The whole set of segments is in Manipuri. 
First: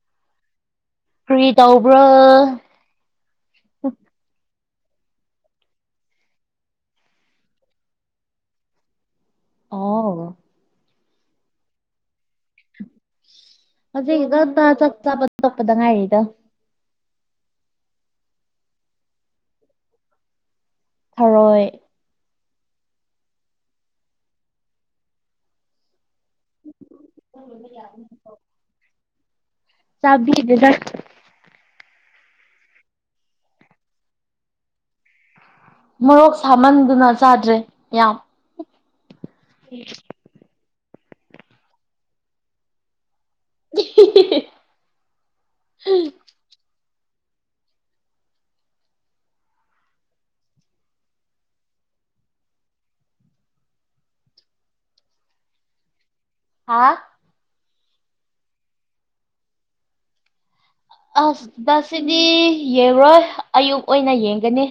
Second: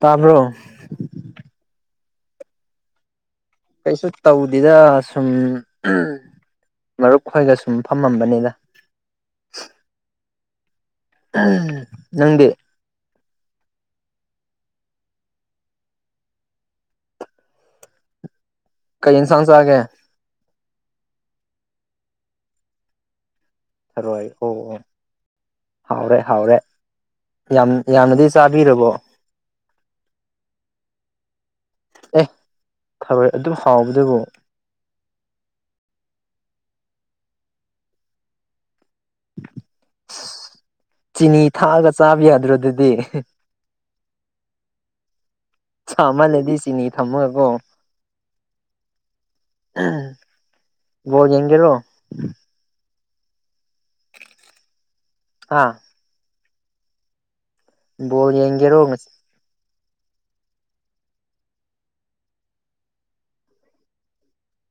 ꯇꯥꯕ꯭ꯔꯣ? ꯀꯔꯤ ꯇꯧꯕ꯭ꯔꯥ? ꯀꯩꯁꯨ ꯇꯧꯗꯦꯗ ꯁꯨꯝ ꯃꯔꯨꯞ ꯈꯣꯏꯒ ꯁꯨꯝ ꯐꯝꯃꯝꯕꯅꯤꯗ꯫ ꯑꯣꯥꯎ ꯎ ꯅꯪꯗꯤ ꯑꯗꯨꯗꯣ ꯆ ꯆꯄ ꯆꯞꯄꯕ ꯇꯣꯛꯄꯗ ꯉꯥꯏꯔꯤꯗ꯫ ꯀꯩ ꯏꯟꯁꯥꯟ ꯆꯥꯒꯦ꯫ ꯊꯔꯣꯏ꯫ ꯊꯔꯣꯏ ꯑꯣ ꯑꯣ ꯍꯥꯎꯔꯦ꯫ ꯍꯥꯎꯔꯦ ꯌꯥꯝ ꯌꯥꯝꯅꯗꯤ ꯆꯥꯕꯤꯔꯕꯣ? ꯆꯕꯤꯗꯦꯗꯥ꯫ ꯑꯦ ꯊꯓꯣꯏ ꯑꯗꯨꯝ ꯍꯥꯎꯕꯗꯨꯕꯨ꯫ ꯃꯣꯔꯣꯛ ꯁꯥꯃꯟꯗꯅ ꯆꯥꯗ꯭ꯔꯦ ꯌꯥꯝ꯫ ꯎꯝ ꯆꯤꯅꯤ ꯊꯥꯛꯑꯒ ꯆꯥꯕ ꯌꯥꯗ꯭ꯔꯣ ꯑꯗꯨꯗꯤ꯫ ꯆꯃꯟꯂꯗꯤ ꯆꯤꯅꯤ ꯊꯝꯃꯒꯀꯣ ꯕꯣꯜ ꯌꯦꯡꯒꯦꯔꯣ꯫ ꯑꯥ ꯍꯥ ꯕꯣꯜ ꯌꯦꯡꯒꯔꯣ ꯑꯁ ꯗꯁꯤꯗꯤ ꯌꯦꯡꯔꯣꯏ ꯑꯌꯨꯛ ꯑꯣꯏꯅ ꯌꯦꯡꯒꯅꯤ꯫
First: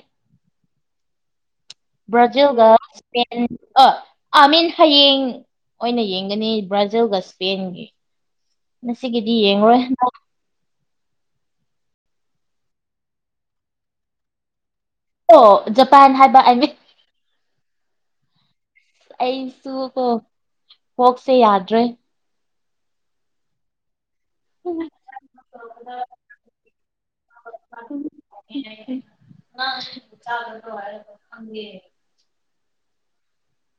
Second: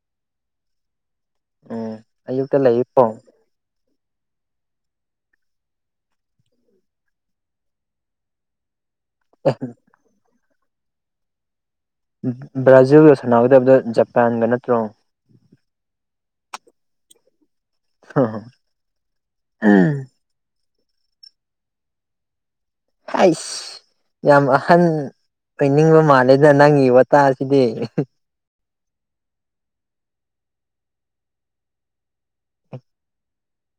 ꯎꯝ ꯑꯌꯨꯛꯇ ꯕ꯭ꯔꯖꯤꯜꯒ ꯂꯩꯌꯦꯀꯣ ꯁꯄꯦꯟ ꯑ ꯑꯥ ꯃꯤꯟ ꯍꯌꯦꯡ ꯑꯣꯏꯅ ꯌꯦꯡꯒꯅꯤ ꯕ꯭ꯔꯥꯖꯤꯜꯒ ꯏꯁꯄꯦꯟꯒꯤ꯫ ꯉꯁꯤꯒꯤꯗꯤ ꯑꯦ ꯌꯦꯡꯉꯔꯣꯏ꯫ ꯕ꯭ꯔꯥꯖꯤꯜꯒ ꯁꯥꯟꯅꯒꯗꯕꯗ ꯖꯄꯥꯟꯒ ꯅꯠꯇ꯭ꯔꯣ? ꯑꯣ ꯖꯄꯥꯟ ꯍꯥꯏꯕ ꯑꯦꯟꯋ ꯍꯥ ꯍꯥ ꯑꯩꯁꯨ ꯀꯣ ꯀꯣꯛꯁꯦ ꯌꯥꯗ꯭ꯔꯦ꯫ ꯑꯩꯁ ꯌꯥꯝ ꯑꯍꯟ ꯑꯣꯏꯅꯤꯡꯕ ꯃꯥꯜꯂꯦꯗ ꯅꯪꯒꯤ ꯋꯥꯇꯥꯁꯤꯗꯤ꯫ [unintelligible]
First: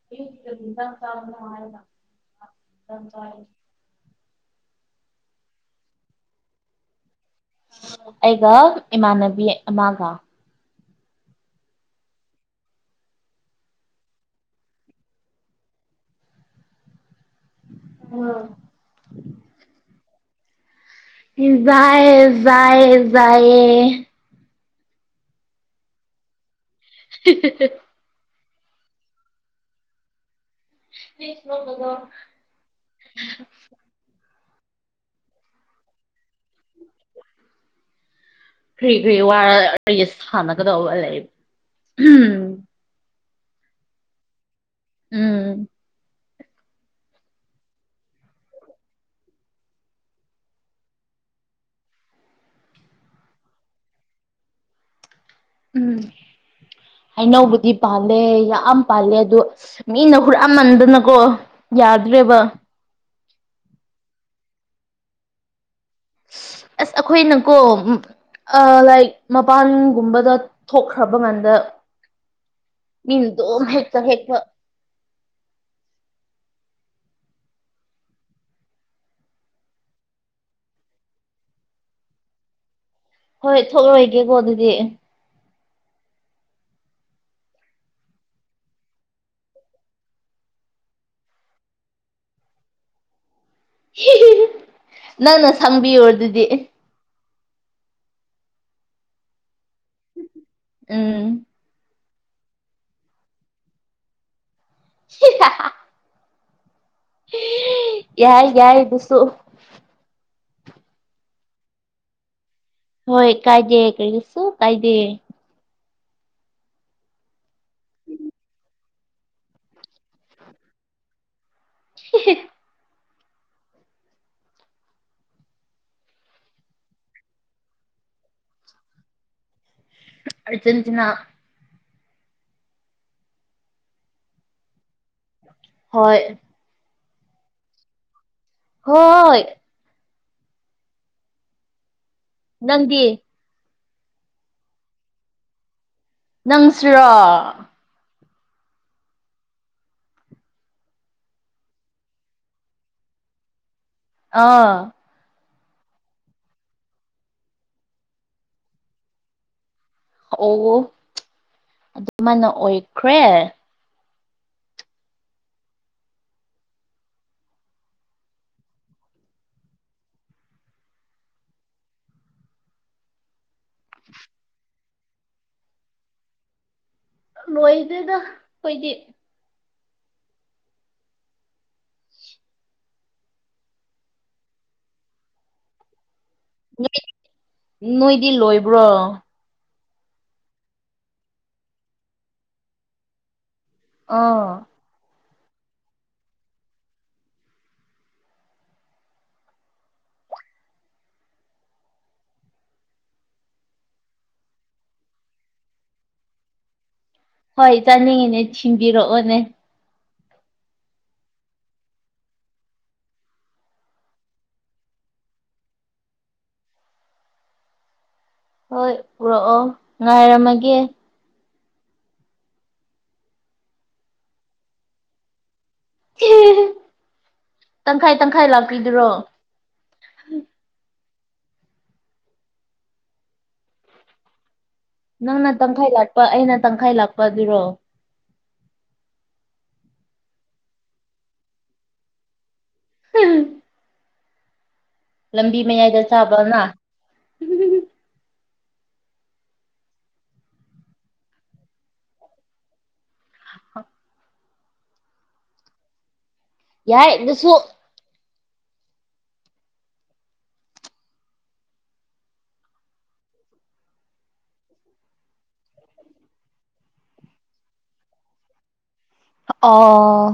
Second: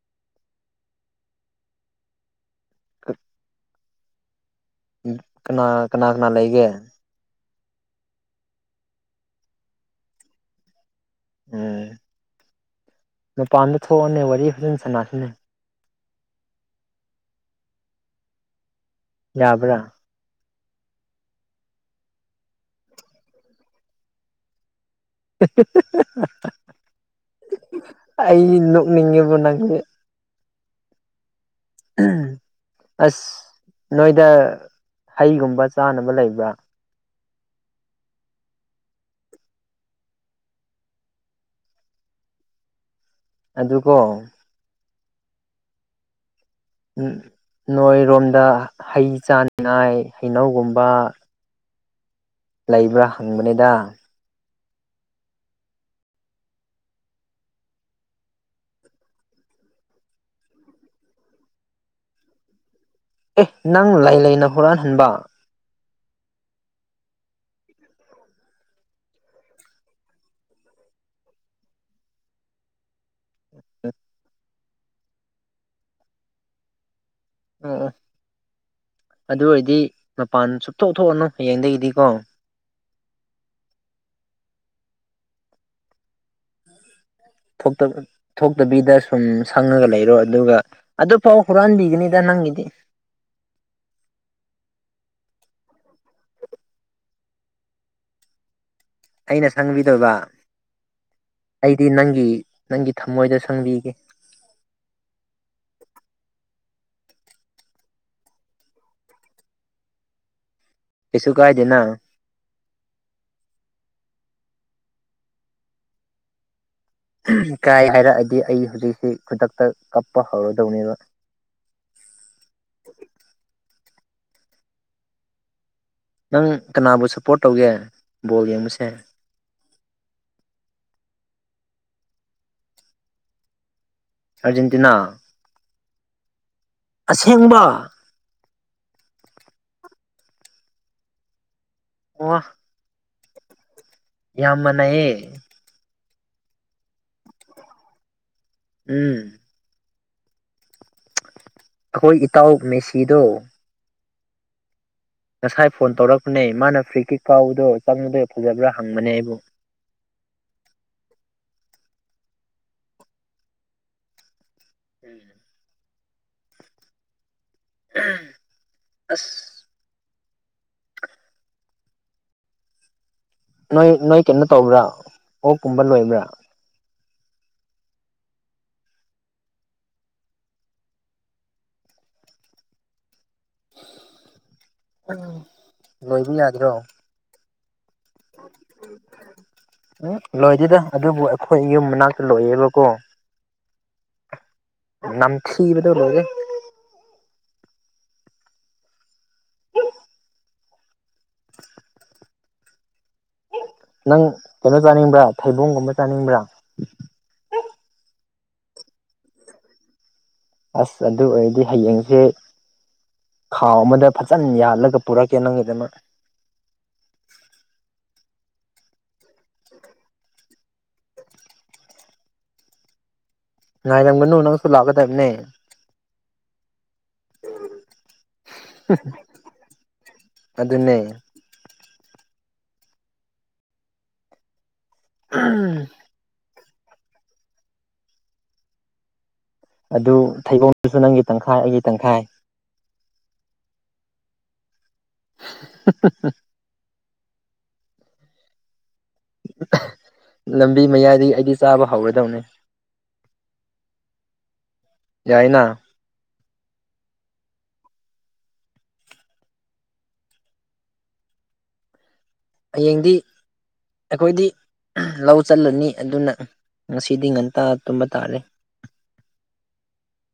[unintelligible] ꯎꯝ ꯀꯅꯥ ꯀꯅꯥ ꯀꯅꯥ ꯂꯩꯒꯦ꯫ ꯑꯩꯒ ꯏꯃꯥꯟꯅꯕꯤ ꯑꯃꯒ ꯎꯝ ꯃꯄꯥꯟꯗ ꯊꯣꯛꯑꯣꯅꯦ ꯋꯥꯔꯤ ꯐꯖꯟ ꯁꯥꯅꯁꯤꯅꯦ ꯎꯝ ꯌꯥꯕ꯭ꯔ [unintelligible] ꯖꯥꯏꯌꯦ [unintelligible] [unintelligible] ꯑꯩ ꯅꯣꯛꯅꯤꯡꯉꯦꯕꯣ ꯅꯪꯁꯦ [unintelligible] ꯑꯁ ꯅꯣꯏꯗ ꯍꯩꯒꯨꯝꯕ ꯆꯥꯅꯕ ꯂꯩꯕ꯭ꯔꯥ ꯀ꯭ꯔꯤ ꯀ꯭ꯔꯤ ꯋꯥꯔ ꯑꯩꯒ ꯁꯥꯟꯅꯒꯗꯧꯕ ꯂꯩ ꯎꯝ ꯑꯗꯨꯀꯣ ꯎꯝ ꯎꯝ ꯅꯣꯏꯔꯣꯝꯗ ꯍꯩ ꯆꯥꯅꯤꯡꯉꯥꯏ ꯍꯩꯅꯧꯒꯨꯝꯕ ꯂꯩꯕ꯭ꯔꯥ ꯍꯪꯕꯅꯤꯗ ꯎꯝ ꯍꯩꯅꯧꯕꯨꯗꯤ ꯄꯥꯜꯂꯦ ꯌꯥꯝ ꯄꯥꯜꯂꯦ ꯑꯗꯨ ꯃꯤꯅ ꯍꯨꯔꯥꯟꯃꯟꯗꯅꯀꯣ ꯌꯥꯗ꯭ꯔꯦꯕ ꯑꯦ ꯅꯪ ꯂꯩ ꯂꯩꯅ ꯍꯨꯔꯥꯥꯟꯍꯟꯕ ꯑꯁ ꯑꯈꯣꯏꯅꯀꯣ ꯑ ꯂꯥꯏꯛ ꯃꯄꯥꯟꯒꯨꯝꯕꯗ ꯊꯣꯛꯈ꯭ꯔꯕ ꯀꯥꯟꯗ ꯃꯤꯅ ꯑꯗꯨꯝ ꯍꯦꯛꯇ ꯍꯦꯛꯄ ꯑꯣ ꯑꯣ ꯑꯗꯨ ꯑꯣꯏꯔꯗꯤ ꯃꯄꯥꯟ ꯁꯨꯡꯊꯣꯛ ꯊꯣꯛꯑꯅꯨ ꯍꯌꯦꯡꯗꯒꯤꯗꯤꯀꯣ ꯍꯣꯏ ꯊꯣꯛꯂꯣꯏꯒꯦꯀꯣ ꯑꯗꯨꯗꯤ ꯊꯣꯛꯇ ꯊꯣꯛꯇꯕꯤꯗ ꯁꯨꯝ ꯁꯪꯉꯒ ꯂꯩꯔꯣ ꯑꯗꯨꯒ ꯑꯗꯨ ꯐꯥꯎ ꯍꯨꯔꯥꯟꯕꯤꯒꯅꯤꯗ ꯅꯪꯒꯤꯗꯤ ꯅꯪꯅ ꯁꯪꯕꯤꯌꯣ ꯑꯗꯨꯗꯤ ꯑꯩꯅ ꯁꯪꯕꯤꯗꯣꯏꯕ ꯎꯝ ꯑꯩꯗꯤ ꯅꯪꯒꯤ ꯅꯪꯒꯤ ꯊꯃꯣꯏꯗ ꯁꯪꯕꯤꯒꯦ [unintelligible] ꯌꯥꯏ ꯌꯥꯏ ꯑꯗꯨꯁꯨ ꯀꯩꯁꯨ ꯀꯥꯏꯗꯦꯅ ꯍꯣꯏ ꯀꯥꯏꯗꯦ ꯀꯩꯁꯨ ꯀꯥꯏꯗꯦ ꯀꯥꯏ ꯍꯥꯏꯔꯛꯑꯗꯤ ꯑꯩ ꯍꯧꯖꯤꯛꯁꯤ ꯈꯨꯗꯛꯇ ꯀꯞꯄ ꯍꯧꯔꯗꯧꯅꯦꯕ [unintelligible] ꯅꯪ ꯀꯅꯥꯕꯨ ꯁꯞꯄꯣꯔꯠ ꯇꯧꯒꯦ ꯕꯣꯜ ꯌꯦꯡꯕꯁꯦ ꯑꯥꯔꯖꯦꯟꯇꯤꯅꯥ ꯑꯥꯔꯖꯦꯟꯇꯤꯅꯥ ꯍꯣꯏ ꯑꯁꯦꯡꯕ ꯍꯣꯏ ꯑꯣ ꯅꯪꯗꯤ ꯌꯥꯝ ꯃꯥꯟꯅꯩꯌꯦ ꯅꯪꯁꯨꯔꯣ ꯎꯝ ꯑꯈꯣꯏ ꯏꯇꯥꯎ ꯃꯦꯁꯤꯗꯣ ꯑꯥ ꯉꯁꯥꯏ ꯐꯣꯟ ꯇꯧꯔꯛꯄꯅꯦ ꯃꯥꯅ ꯐ꯭ꯔꯤꯀꯤꯛ ꯀꯥꯎꯕꯗꯣ ꯆꯪꯕꯗꯣ ꯐꯖꯕ꯭ꯔꯥ ꯍꯪꯕꯅꯦ ꯑꯩꯕꯨ ꯑꯣ ꯑꯗꯨꯃꯥꯢꯅ ꯑꯣꯏꯈ꯭ꯔꯦ ꯎꯝ ꯑꯁ ꯅꯣꯏ ꯅꯣꯏ ꯀꯩꯅꯣ ꯇꯧꯕ꯭ꯔꯥ ꯑꯣꯛꯀꯨꯝꯕ ꯂꯣꯏꯕ꯭ꯔꯥ ꯂꯣꯏꯗꯦꯗ ꯈꯣꯏꯗꯤ ꯂꯣꯏꯕ ꯌꯥ ꯅꯣꯏ ꯅꯣꯏꯗꯤ ꯂꯣꯏꯕ꯭ꯔꯣ ꯎꯝ ꯂꯣꯏꯗꯦꯗ ꯑꯗꯨꯕꯨ ꯑꯩꯈꯣꯏ ꯌꯨꯝ ꯃꯅꯥꯛꯇ ꯂꯣꯏꯌꯦꯕꯀꯣ ꯑꯥ ꯅꯝꯊꯤꯕꯗ ꯂꯣꯏꯔꯦ [inaudible] ꯅꯪ ꯀꯩꯅꯣ ꯆꯥꯅꯤꯡꯕ꯭ꯔꯥ ꯊꯩꯕꯣꯡꯒꯨꯝꯕ ꯆꯥꯅꯤꯡꯕ꯭ꯔꯥ ꯍꯣꯏ ꯆꯥꯅꯤꯡꯉꯤꯅꯦ ꯊꯤꯟꯕꯤꯔꯛꯑꯣꯅꯦ ꯑꯁ ꯑꯗꯨ ꯑꯣꯏꯔꯗꯤ ꯍꯌꯦꯡꯖꯦ ꯈꯥꯎ ꯑꯃꯗ ꯐꯖꯅ ꯌꯥꯜꯂꯒ ꯄꯨꯔꯛꯀꯦ ꯅꯪꯒꯤꯗꯃꯛ ꯍꯣꯏ ꯄꯨꯔꯛꯑꯣ ꯉꯥꯏꯔꯝꯃꯒꯦ ꯉꯥꯏꯔꯝꯒꯅꯨ ꯅꯪꯁꯨ ꯂꯥꯛꯀꯗꯕꯅꯦ ꯇꯪꯈꯥꯏ ꯇꯪꯈꯥꯏ ꯂꯥꯛꯄꯤꯗꯨꯔꯣ ꯑꯗꯨꯅꯦ ꯅꯪꯅ ꯇꯪꯈꯥꯏ ꯂꯥꯛꯄ ꯑꯩꯅ ꯇꯪꯈꯥꯏ ꯂꯥꯛꯄ ꯑꯗꯨꯔꯣ ꯑꯗꯨ ꯊꯩꯕꯣꯡꯁꯨ ꯅꯪꯒꯤ ꯇꯪꯈꯥꯏ ꯑꯩꯒꯤ ꯇꯪꯈꯥꯏ ꯎꯝ ꯂꯝꯕꯤ ꯃꯌꯥꯏꯗ ꯆꯥꯕ ꯃ ꯂꯝꯕꯤ ꯃꯌꯥꯏꯗꯒꯤ ꯑꯩꯗꯤ ꯆꯥꯕ ꯍꯧꯔꯗꯧꯅꯦ [inaudible] ꯌꯥꯏꯅꯥ ꯌꯥꯏ ꯑꯗꯨꯁꯨ ꯍꯌꯦꯡꯗꯤ ꯑꯩꯈꯣꯏꯗꯤ ꯂꯧ ꯆꯠꯂꯅꯤ ꯑꯗꯨꯅ ꯉꯁꯤꯗꯤ ꯉꯟꯇꯥ ꯇꯨꯝꯕ ꯇꯥꯔꯦ ꯑꯣ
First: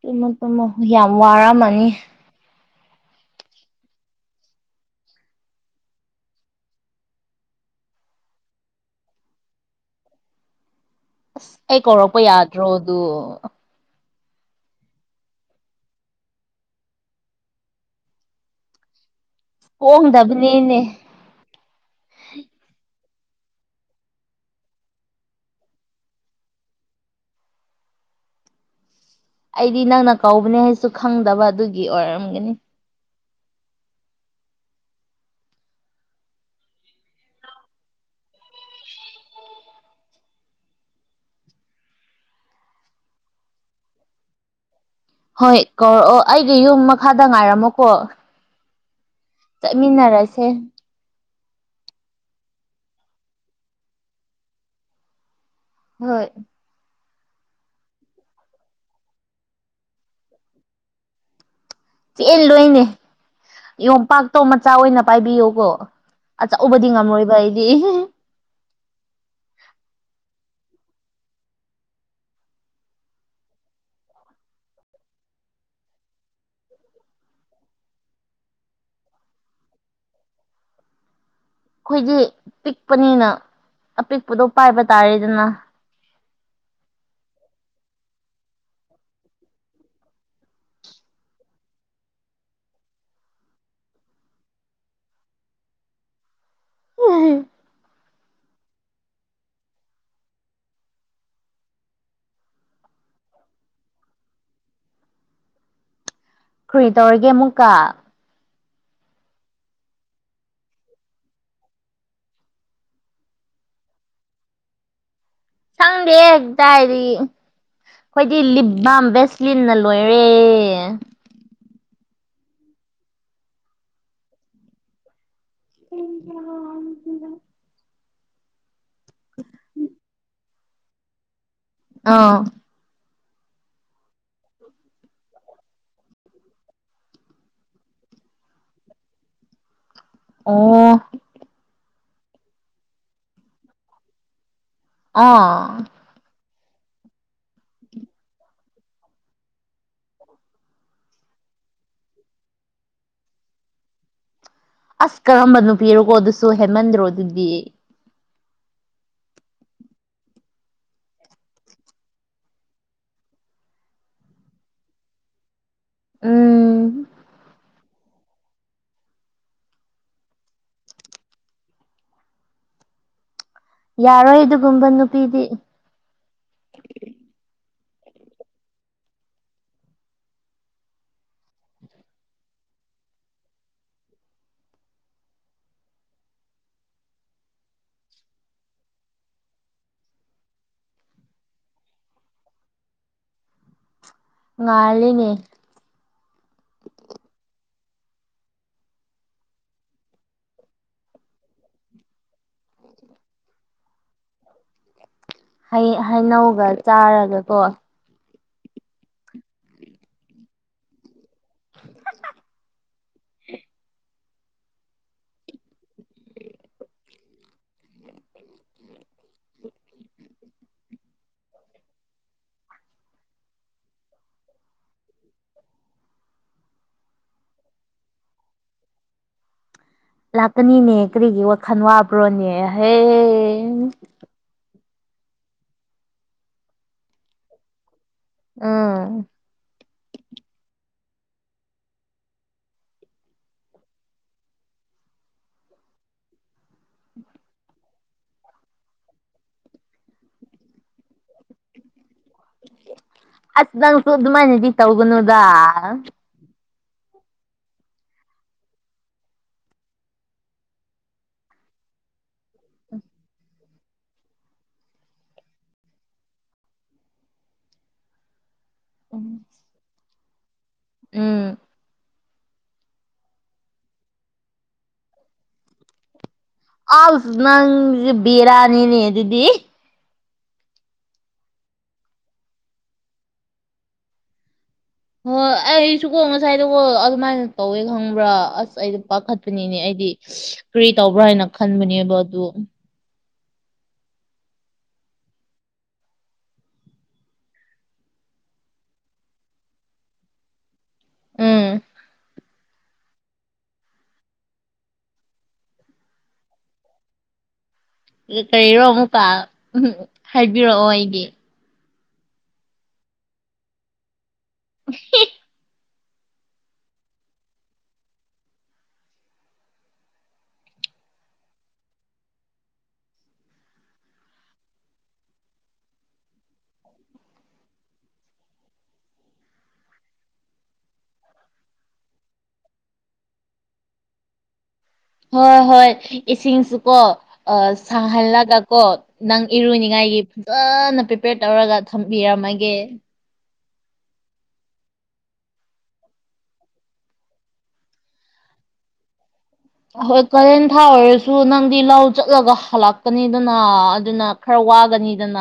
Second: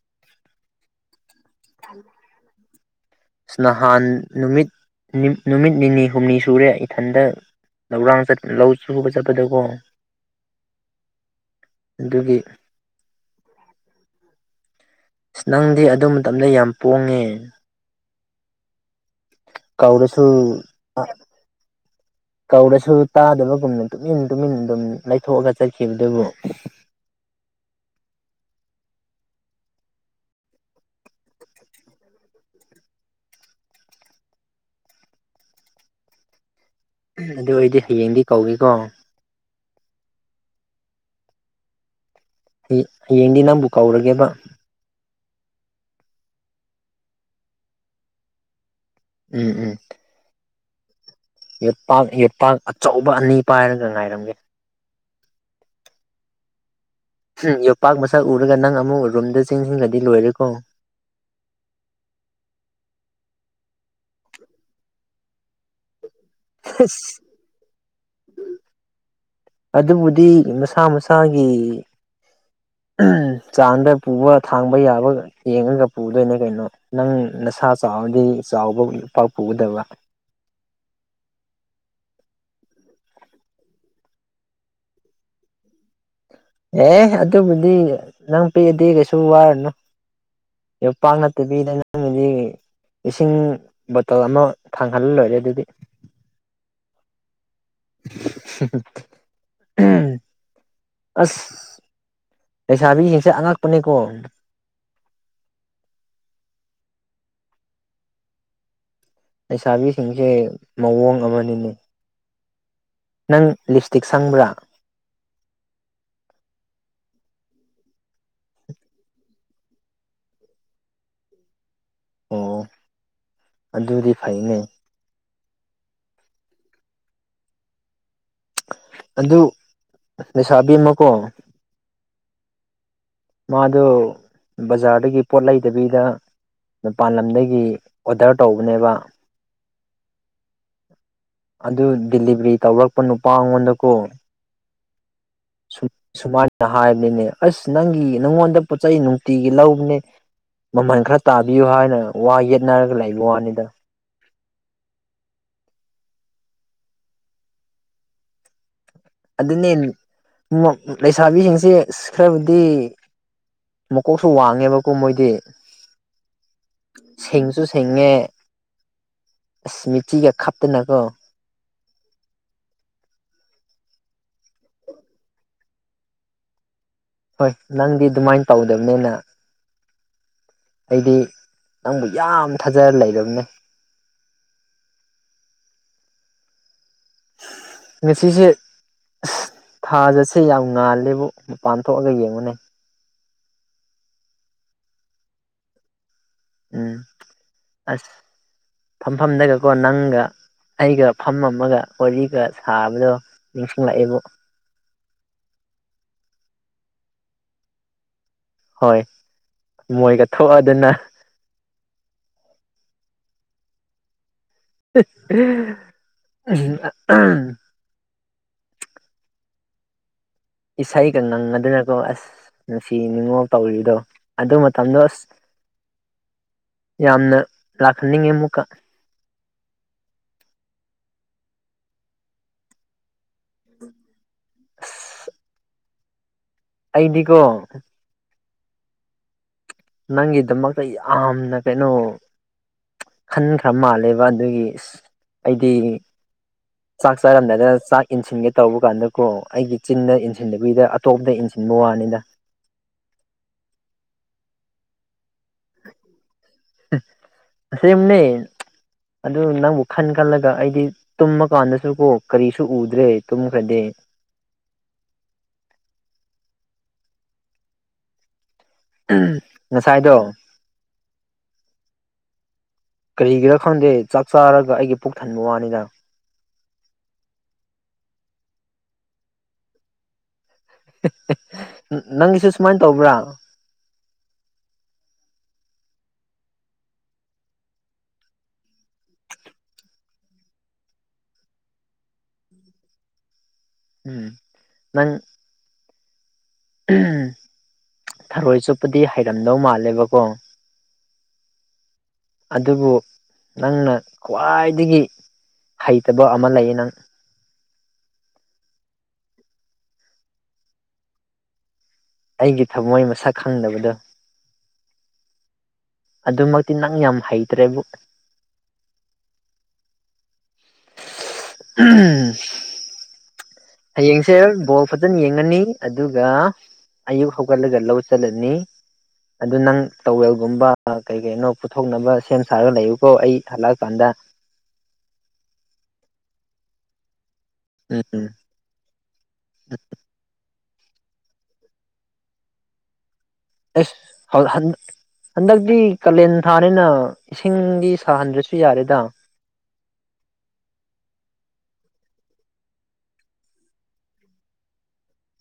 ꯇꯨꯝꯃꯣ ꯇꯨꯝꯃꯣ ꯌꯥꯝ ꯋꯥꯔꯝꯃꯅꯤ ꯑꯁ ꯅꯍꯥꯟ ꯅꯨꯃꯤꯠ ꯅꯨꯃꯤꯠ ꯅꯤꯅꯤ ꯍꯨꯝꯅꯤ ꯁꯨꯔꯦ ꯏꯊꯟꯗ ꯂꯧꯔꯥꯡ ꯆꯠ ꯂꯧ ꯁꯨꯕ ꯆꯠꯄꯗꯀꯣ ꯑꯁ ꯑꯩ ꯀꯧꯔꯛꯄ ꯑꯗꯨꯒꯤ ꯌꯥꯗ꯭ꯔꯣ ꯑꯗꯨ ꯑꯁ ꯅꯪꯗꯤ ꯑꯗꯨ ꯃꯇꯝꯗ ꯌꯥꯝ ꯄꯣꯡꯉꯦ ꯀꯧꯔꯁꯨ ꯄꯣꯡꯗꯕꯅꯤꯅꯦ ꯑ ꯀꯧꯔꯁꯨ ꯇꯥꯗꯕꯒꯨꯝꯅ ꯇꯨꯃꯤꯟ ꯇꯨꯃꯤꯟ ꯑꯗꯨꯝ ꯂꯩꯊꯣꯛꯑꯒ ꯆꯠꯈꯤꯕꯗꯨꯕꯨ ꯑꯩꯗꯤ ꯅꯪꯅ ꯀꯧꯕꯅꯦ ꯍꯥꯏꯁꯨ ꯈꯪꯗꯕ ꯑꯗꯨꯒꯤ ꯑꯣꯏꯔꯝꯒꯅꯤ ꯎꯝ ꯑꯗꯨ ꯑꯣꯏꯗꯤ ꯍꯌꯦꯡꯗꯤ ꯀꯧꯒꯦꯀꯣ ꯍꯩ ꯍꯌꯦꯡꯗꯤ ꯅꯪꯕꯨ ꯀꯧꯔꯒꯦꯕ ꯍꯣꯏ ꯀꯧꯔꯛꯑꯣ ꯑꯩꯒꯤ ꯌꯨꯝ ꯃꯈꯥꯗ ꯉꯥꯏꯔꯝꯃꯣ ꯀꯣ ꯎꯝ ꯆꯠꯃꯤꯟꯅꯔꯁꯦ ꯌꯦꯠꯄꯥꯛ ꯌꯦꯠꯄꯥꯛ ꯑꯆꯧꯕ ꯑꯅꯤ ꯄꯥꯏꯔꯒ ꯉꯥꯏꯔꯝꯒꯦ ꯍꯣꯏ ꯎꯝ ꯌꯣꯄꯥꯛ ꯃꯁꯛ ꯎꯔꯒ ꯅꯪ ꯑꯃꯨꯛ ꯔꯨꯝꯗ ꯆꯦꯟꯁꯤꯟꯒ꯭ꯔꯗꯤ ꯂꯣꯏꯔꯦꯀꯣ ꯆꯦꯟꯂꯣꯏꯅꯦ ꯌꯣꯠꯄꯥꯛꯇꯣ ꯃꯆꯥ ꯑꯣꯏꯅ ꯄꯥꯏꯕꯤꯌꯨꯀꯣ ꯑꯆꯧꯕꯗꯤ ꯉꯝꯔꯣꯏꯕ ꯑꯩꯗꯤ ꯑꯗꯨꯕꯨꯗꯤ ꯃꯁꯥ ꯃꯁꯥꯒꯤ ꯆꯥꯟꯗ ꯄꯨꯕ ꯊꯥꯡꯕ ꯌꯥꯕ ꯌꯦꯡꯉꯒ ꯄꯨꯗꯣꯏꯅꯦ ꯀꯩꯅꯣ ꯅꯪ ꯅꯁꯥ ꯆꯥꯎꯔꯗꯤ ꯆꯥꯎꯕ ꯌꯣꯄꯥꯛ ꯄꯨꯒꯗꯕ ꯑꯩꯈꯣꯏꯗꯤ ꯄꯤꯛꯄꯅꯤꯅ ꯑꯄꯤꯛꯄꯗꯣ ꯄꯥꯏꯕ ꯇꯥꯔꯦꯗꯅ ꯑꯦ ꯑꯗꯨꯕꯨꯗꯤ ꯅꯪ ꯄꯤꯛꯑꯗꯤ ꯀꯩꯁꯨ ꯋꯥꯔꯨꯅꯨ ꯌꯣꯠꯄꯥꯛ ꯅꯠꯇꯕꯤꯗ ꯅꯪꯒꯤꯗꯤ ꯏꯁꯤꯡ ꯕꯣꯇꯜ ꯑꯃ ꯊꯥꯡꯍꯜꯂ ꯂꯣꯏꯔꯦ ꯑꯗꯨꯗꯤ ꯑꯁ ꯂꯩꯁꯥꯕꯤꯁꯤꯡꯁꯦ ꯑꯉꯛꯄꯅꯦꯀꯣ ꯀ꯭ꯔꯤ ꯇꯧꯔꯒꯦ ꯑꯃꯨꯛꯀ ꯂꯩꯁꯥꯕꯤꯁꯤꯡꯁꯦ ꯃꯑꯣꯡ ꯑꯃꯅꯤꯅꯦ ꯅꯪ ꯂꯤꯞ ꯏꯁꯇꯤꯛ ꯁꯪꯕ꯭ꯔꯥ ꯁꯪꯗꯦꯍꯦ ꯀꯗꯥꯏꯗꯒꯤ ꯑꯩꯈꯣꯏꯗꯤ ꯂꯤꯞꯕꯥꯝ ꯕꯦꯁꯂꯤꯟꯅ ꯂꯣꯏꯔꯦ ꯑꯣ ꯑꯗꯨꯗꯤ ꯐꯩꯅꯦ [unintelligible] ꯑꯗꯨ ꯂꯩꯩꯁꯥꯕꯤ ꯑꯃꯀꯣ ꯑꯥ ꯃꯥꯗꯨ ꯕꯖꯥꯔꯗꯒꯤ ꯄꯣꯠ ꯂꯩꯗꯕꯤꯗ ꯃꯄꯥꯟ ꯂꯝꯗꯒꯤ ꯑꯣꯗꯔ ꯇꯧꯕꯅꯦꯕ ꯑꯣ ꯑꯗꯨ ꯗꯦꯂꯤꯚꯔꯤ ꯇꯧꯔꯛꯄ ꯅꯨꯄꯥ ꯉꯣꯟꯗꯀꯣ ꯑꯣ ꯁꯨꯝ ꯁꯨꯃꯥꯏꯅ ꯍꯥꯏꯕꯅꯤꯅꯦ ꯑꯁ ꯅꯪꯒꯤ ꯅꯪꯉꯣꯟꯗ ꯄꯣꯠ ꯆꯩ ꯅꯨꯡꯇꯤꯒꯤ ꯂꯧꯕꯅꯦ ꯃꯃꯜ ꯈꯔ ꯇꯥꯕꯤꯌꯨ ꯍꯥꯏꯅ ꯋꯥ ꯌꯦꯠꯅꯔꯒ ꯂꯩꯕ ꯋꯥꯅꯤꯗ ꯑꯁ ꯀꯔꯝꯕ ꯅꯨꯄꯤꯔꯣꯀꯣ ꯑꯗꯨꯁꯨ ꯍꯦꯃꯟꯗ꯭ꯔꯣ ꯑꯗꯨꯗꯤ ꯑꯗꯨꯅꯦ ꯂꯩꯁꯥꯕꯤꯁꯤꯡꯁꯦ ꯈꯔꯕꯨꯗꯤ ꯃꯀꯣꯛꯁꯨ ꯋꯥꯡꯉꯦꯕꯀꯣ ꯃꯣꯏꯗꯤ ꯎꯝ ꯁꯤꯡꯁꯨ ꯁꯤꯡꯉꯦ ꯑꯁ ꯃꯤꯆꯤꯒ ꯈꯞꯇꯅꯀꯣ ꯌꯥꯔꯣꯏ ꯑꯗꯨꯒꯨꯝꯕ ꯅꯨꯄꯤꯗꯤ ꯍꯣꯏ ꯅꯪꯗꯤ ꯑꯗꯨꯃꯥꯏꯅ ꯇꯧꯗꯕꯅꯤꯅ ꯑꯩꯗꯤ ꯅꯪꯕꯨ ꯌꯥꯝ ꯊꯥꯖꯔ ꯂꯩꯔꯕꯅꯦ ꯉꯁꯤꯁꯦ ꯊꯥꯖꯁꯦ ꯌꯥꯝ ꯉꯥꯜꯂꯦꯕꯨ ꯃꯄꯥꯟ ꯊꯣꯛꯑꯒ ꯌꯦꯡꯉꯨꯅꯦ ꯉꯥꯜꯂꯤꯅꯦ ꯎꯝ ꯑꯁ ꯐꯝꯐꯝꯗꯒꯀꯣ ꯅꯪꯒ ꯑꯩꯒ ꯐꯝ ꯃꯝꯃꯒ ꯋꯥꯔꯤꯒ ꯁꯥꯕꯗꯣ ꯅꯤꯡꯁꯤꯡ ꯂꯛꯏꯕꯨ ꯍꯩ ꯍꯩꯅꯧꯒ ꯆꯥꯔꯒꯀꯣ ꯍꯣꯏ ꯃꯣꯏꯒ ꯊꯣꯛꯑꯗꯅ [unintelligible] [unintelligible] ꯏꯁꯩ ꯀ ꯉꯪꯉꯗꯅꯀꯣ ꯑꯁ ꯅꯨꯡꯁꯤ ꯅꯨꯡꯉꯣꯜ ꯇꯧꯔꯤꯗꯣ ꯑꯗꯨ ꯃꯇꯝꯗꯣ ꯑꯁ ꯌꯥꯝꯅ ꯂꯥꯛꯍꯟꯅꯤꯡꯉꯤ ꯑꯃꯨꯛꯀ ꯂꯥꯛꯀꯅꯤꯅꯦ ꯀꯔꯤꯒꯤ ꯋꯥꯈꯜ ꯋꯥꯕ꯭ꯔꯣꯅꯦ ꯍꯦ ꯑꯁ ꯑꯩꯗꯤꯀꯣ ꯎꯝ ꯅꯪꯒꯤꯗꯃꯛꯇ ꯌꯥꯝꯅ ꯀꯩꯅꯣ ꯈꯟꯈ꯭ꯔ ꯃꯥꯜꯂꯦꯕ ꯑꯗꯨꯒꯤ ꯏꯁ ꯑꯩꯗꯤ [inaudible] ꯆꯥꯛ ꯆꯥꯔꯝꯗꯥꯏꯗ ꯆꯥꯛ ꯏꯟꯁꯤꯟꯒꯦ ꯇꯧꯕ ꯀꯥꯟꯗꯀꯣ ꯑꯩꯒꯤ ꯆꯤꯟꯗ ꯏꯟꯁꯤꯟꯗꯕꯤꯗ ꯑꯇꯣꯞꯄꯗ ꯏꯟꯁꯤꯟꯕ ꯋꯥꯅꯦꯗ ꯑꯁ ꯅꯪꯁꯨ ꯑꯗꯨꯃꯥꯏꯅꯗꯤ ꯇꯧꯒꯅꯨꯗ ꯑꯁꯦꯡꯕꯅꯦ ꯑꯗꯨ ꯅꯪꯕꯨ ꯈꯟ ꯈꯜꯂꯒ ꯑꯩꯗꯤ ꯇꯨꯝꯃ ꯀꯥꯟꯗꯁꯨ ꯀꯣ ꯀꯔꯤꯁꯨ ꯎꯗ꯭ꯔꯦ ꯇꯨꯝꯈ꯭ꯔꯗꯤ ꯎꯝ ꯉꯁꯥꯏꯗꯣ ꯎꯝ ꯀꯔꯤꯒꯤꯔ ꯈꯪꯗꯦ ꯆꯥꯛ ꯆꯥꯔꯒ ꯑꯩꯒꯤ ꯄꯨꯛ ꯊꯟꯕ ꯋꯥꯅꯤꯗ ꯑꯥꯎ ꯅꯪ ꯕꯤꯔꯅꯤꯅꯦ ꯑꯗꯨꯗꯤ ꯅꯪꯒꯤꯁꯨ ꯁꯨꯃꯥꯏꯅ ꯇꯧꯕ꯭ꯔꯥ ꯍꯣꯏ ꯑꯩꯁꯨꯀꯣ ꯉꯁꯥꯏꯗꯣꯀꯣ ꯑꯗꯨꯃꯥꯏꯅ ꯇꯧꯋꯦ ꯈꯪꯕ꯭ꯔꯥ ꯑꯁ ꯑꯩꯗꯣ ꯄꯥꯈꯠꯄꯅꯤꯅꯦ ꯑꯩꯗꯤ ꯀ꯭ꯔꯤ ꯇꯧꯕ꯭ꯔꯥ ꯍꯥꯏꯅ ꯈꯟꯕꯅꯦꯕ ꯑꯗꯨ ꯎꯝ ꯅꯪ ꯊꯔꯣꯏ ꯆꯨꯞꯄꯗꯤ ꯍꯩꯔꯝꯗꯧ ꯃꯥꯜꯂꯦꯕꯀꯣ ꯎꯝ ꯑꯗꯨꯕꯨ ꯅꯪꯅ ꯈ꯭ꯋꯥꯏꯗꯒꯤ ꯍꯩꯇꯕ ꯑꯃ ꯂꯩꯌꯦ ꯅꯪ ꯀꯔꯤꯔꯣ ꯑꯃꯨꯛꯀ [unintelligible] ꯍꯥꯏꯕꯤꯔꯛꯑꯣ ꯑꯩꯒꯤ ꯑꯩꯒꯤ ꯊꯃꯣꯏ ꯃꯁꯛ ꯈꯪꯗꯕꯗꯣ [unintelligible] ꯑꯗꯨꯃꯛꯇꯤ ꯅꯪ ꯌꯥꯝ ꯍꯩꯇ꯭ꯔꯦꯕꯨ [unintelligible] ꯍꯌꯦꯡꯁꯦ ꯕꯣꯜ ꯐꯖꯅ ꯌꯦꯡꯉꯅꯤ ꯑꯗꯨꯒ ꯑꯌꯨꯛ ꯍꯧꯒꯠꯂꯒ ꯂꯧ ꯆꯠꯂꯅꯤ ꯑꯗꯨ ꯅꯪ ꯇꯧꯋꯦꯜꯒꯨꯝꯕ ꯀꯩ ꯀꯩꯅꯣ ꯄꯨꯊꯣꯛꯅꯕ ꯁꯦꯝ ꯁꯥꯔꯒ ꯂꯩꯌꯨꯀꯣ ꯑꯩ ꯍꯜꯂꯛꯀꯥꯟꯗ ꯍꯣꯏ ꯍꯣꯏ ꯏꯁꯤꯡꯁꯨ ꯀꯣ ꯑ ꯎꯝ ꯎꯝ ꯁꯥꯍꯜꯂꯒ ꯀꯣ ꯅꯪ ꯏꯔꯨꯅꯤꯡꯉꯥꯏꯒꯤ ꯐꯖꯅ ꯄ꯭ꯔꯤꯄꯦꯌꯔ ꯇꯧꯔꯒ ꯊꯝꯕꯤꯔꯝꯃꯒꯦ [unintelligible] ꯍꯟꯗꯛꯇꯤ ꯀꯥꯂꯦꯟ ꯊꯥꯅꯤꯅ ꯏꯁꯤꯡꯗꯤ ꯁꯥꯍꯟꯗ꯭ꯔꯁꯨ ꯌꯥꯔꯦꯗ ꯍꯣꯏ ꯀꯥꯂꯦꯟ ꯊꯥ ꯑꯣꯏꯔꯁꯨ ꯅꯪꯗꯤ ꯂꯧ ꯆꯠꯂꯒ ꯍꯜꯂꯛꯀꯅꯤꯗꯅ ꯑꯗꯨꯅ ꯈꯔ ꯋꯥꯒꯅꯤꯗꯅ